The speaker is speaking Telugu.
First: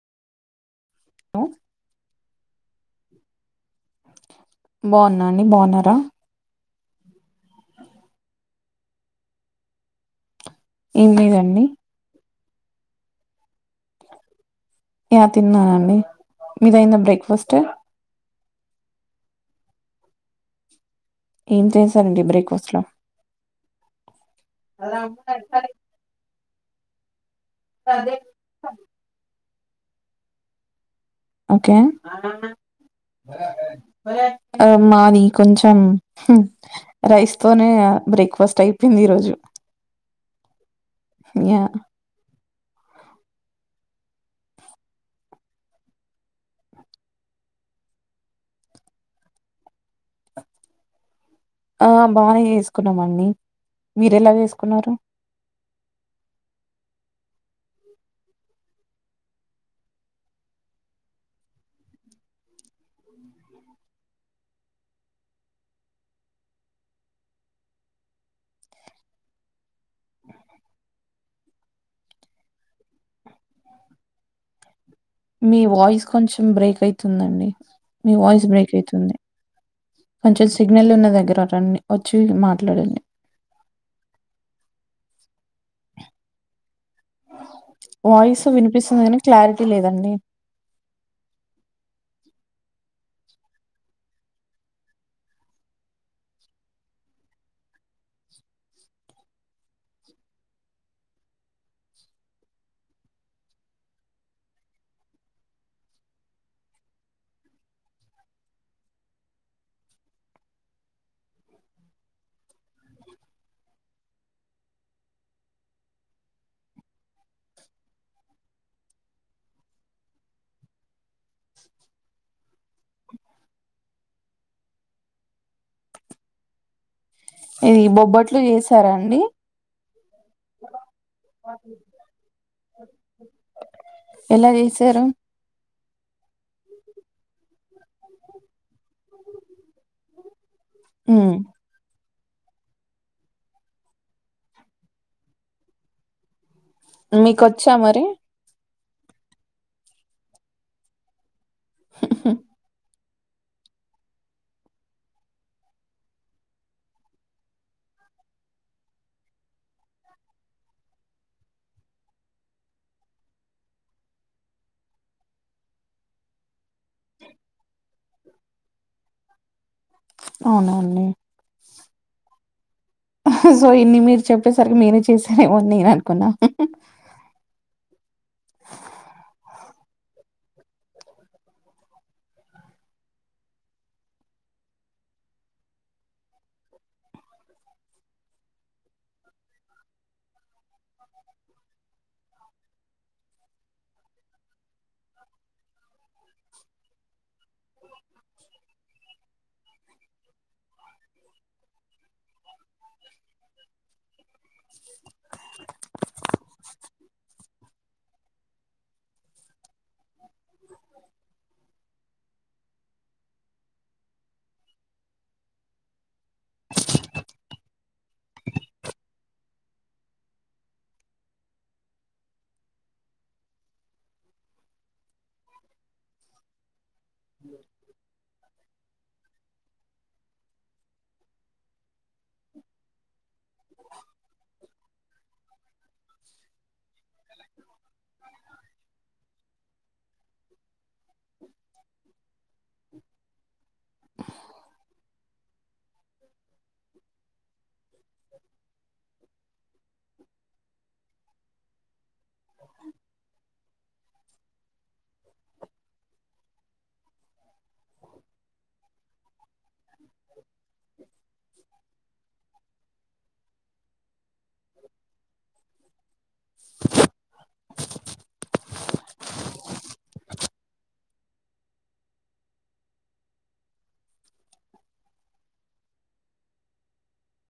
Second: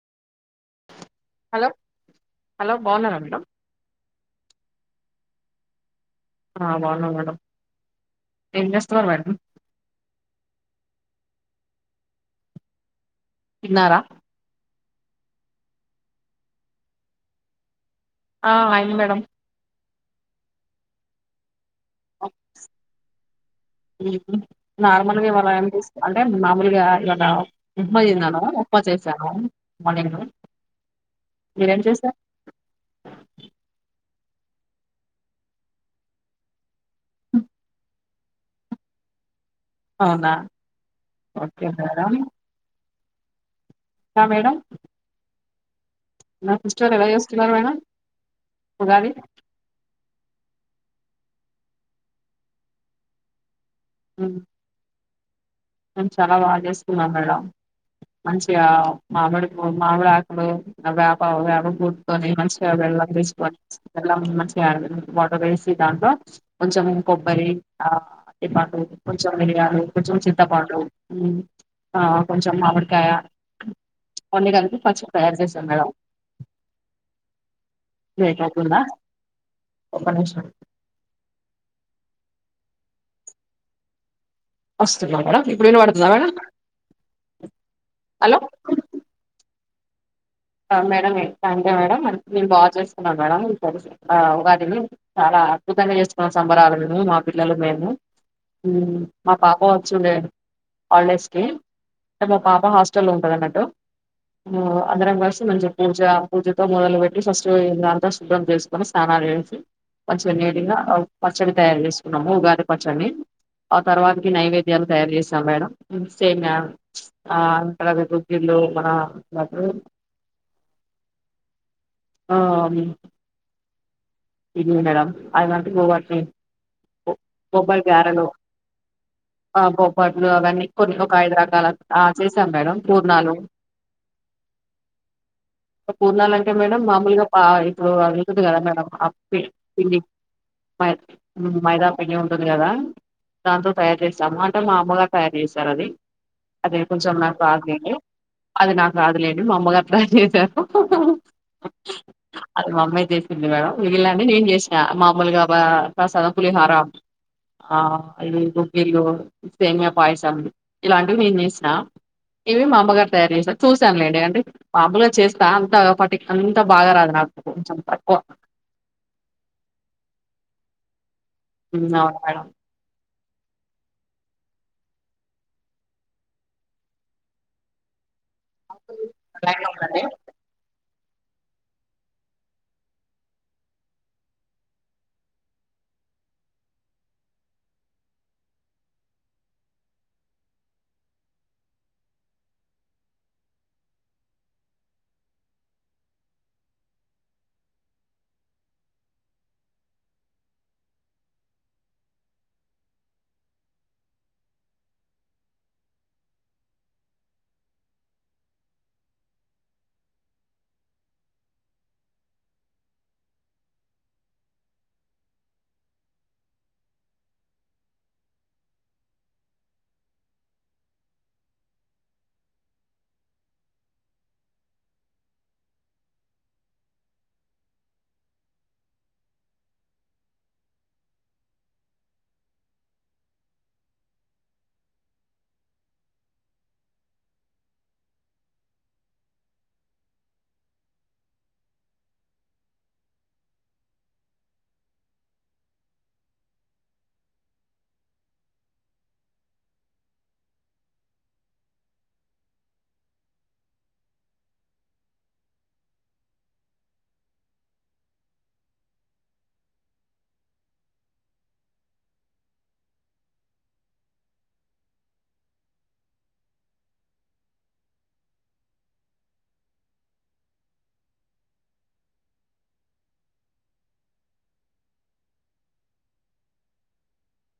హలో హలో బాగున్నారా మేడం? బాగున్నా అండి బాగున్నారా? ఆ బావున్నా మేడం. ఏం చేస్తున్నారు మేడం? వెళ్లి రండి తిన్నారా యా తిన్నానండి మీదయింద బ్రేక్ఫాస్ట్. ఆ ఆయిన మేడ ఏం చేస నార్మల్గా ఇవాళ ఏ అంటేర్ ములుగా ఎలా ఉన్నావు? ఉప్మా చేసినాను, ఉప్మా చేశాను. మొన్న నేను ఓకే [unintelligible] అ మాది కొంచెం హు రైస్ తోనే బ్రేక్ఫాస్ట్ అయిపోయింది ఈ రోజు. అవునా యా ఓకే మేడం ఆ మేడం నా ఫెస్టివల్ ఎలా చేసుకున్నారు మేడం ఉగాది. ఆ బానే చేసుకున్నామండి. మీరు ఎలా చేసుకున్నారు? మే చాలా బాగా చేసుకున్నాం మేడం. మంచిగా మామిడి పూవు, మామిడి ఆకులు, వేప పూవు, వేప పూటుతోని మంచిగా బల్లం తీసుకొనిల్ మంచిగా వాటర్ వేసి దాంట్లో కొంచెం కొబ్బరి, ఆ అరటిపండ్లు, కొంచెం మిరియాలు, కొంచెం చింత త్తపాండు కొంచెం మామిడికాయ కొన్నికలిపి పస్ మీ వాయిస్ కొంచెం బ్రేక్ అయితుందండి. మీ లేట్ వాయిస్ బ్రేక్ అవుతుందా అయితుంది. ఒక్క నిమిషం కొంచెం సిగ్నల్ ఉన్న దగ్గర రన్నీ వ చూ మాట్లాడండి. [unintelligible] మేడం ఇప్పుడు ఇనపడుతుందా మేడం హలో వయిస్ వినిపిస్తుంది కానీ క్లారిటీ లేదండి. మేడం థ్యాంక్ యూ మేడం నేను బాగా చేస్తున్నాను మేడం వాటిని చాలా అద్భుతంగా చేస్తున్నా సంబరాలు మేము, మా పిల్లలు, మేము మా పాప వచ్చిండే ఆల్డేజ్కి అంటే మా పాప హాస్టల్లో ఉంటుంది. అన్నట్టు ఊ అందరం కో మంచిగా పూజ పూజతో మొదలు పెట్టి ఫస్ట్ ఇల్లంతా శుబ్రం చేసుకొని స్నానాలు చేసి మంచిగా నీటిగా పచ్చడి తయారు చేసుకున్నాము ఉగాది పచ్చడిని. ఆ తర్వాతకి నైవేద్యాలు తయారు చేసాం మేడం సెమ్యా, ఆ తర్వాత గుగ్గిళ్ళు మన లడ్లు ఆ ఇది మేడం ఐదు గంటలకి పోవాల్సి ఇది బొబ్బరి గారెలు, బొబ్బట్లు చేసారా అండి ఆ బొబ్బట్లు అవన్నీ కొన్ని ఒక ఐదు రకాల, ఆ చేసాం మేడం. పూర్ణాలు ఎలా చేసారు పూర్ణాల అంటే మేడం మామూలుగా పా ఇప్పుడు అది ఉంటుంది కదా మేడం. పి పిండి మై ఉమ్ మైదా అయ్యే ఉంటది కదా, దాంతో తయారు చేస్తాము, అంటే మా అమ్మగారు తయారు చేశారు అది. అది కొంచెం నాకు మీకొచ్చా రాదిది, మరి అది నాక్ రాదులేండి మా అమ్మగారు తయార్ చేశారు. అది మామ్మే చేసి ఏంది మేడం మిగిలండి నేను చేసినా మామూలుగా ప ప్రసాద పులిహార, ఆ ఇవి బొగ్గిలు, సేమియా పాయిసం ఇలాంటివి నేను చేసినా. ఇవి మామ్మగారు తయారు చేసారు చూసాం లేండి, అంటే మామూలుగా చేస్తా అంత పటి అంత బాగా రాదు నాకు. కొంచెం తక్కువ అవును అండి ఉమ్ అవును మేడం అహ్హ్ సో ఇన్ని మీరు చెప్పేసరికి మీరే చేసారేమోని నేను అనుకున్నా. హహ్ అవును అండి. అ [inaudible] [unintelligible] [inaudible]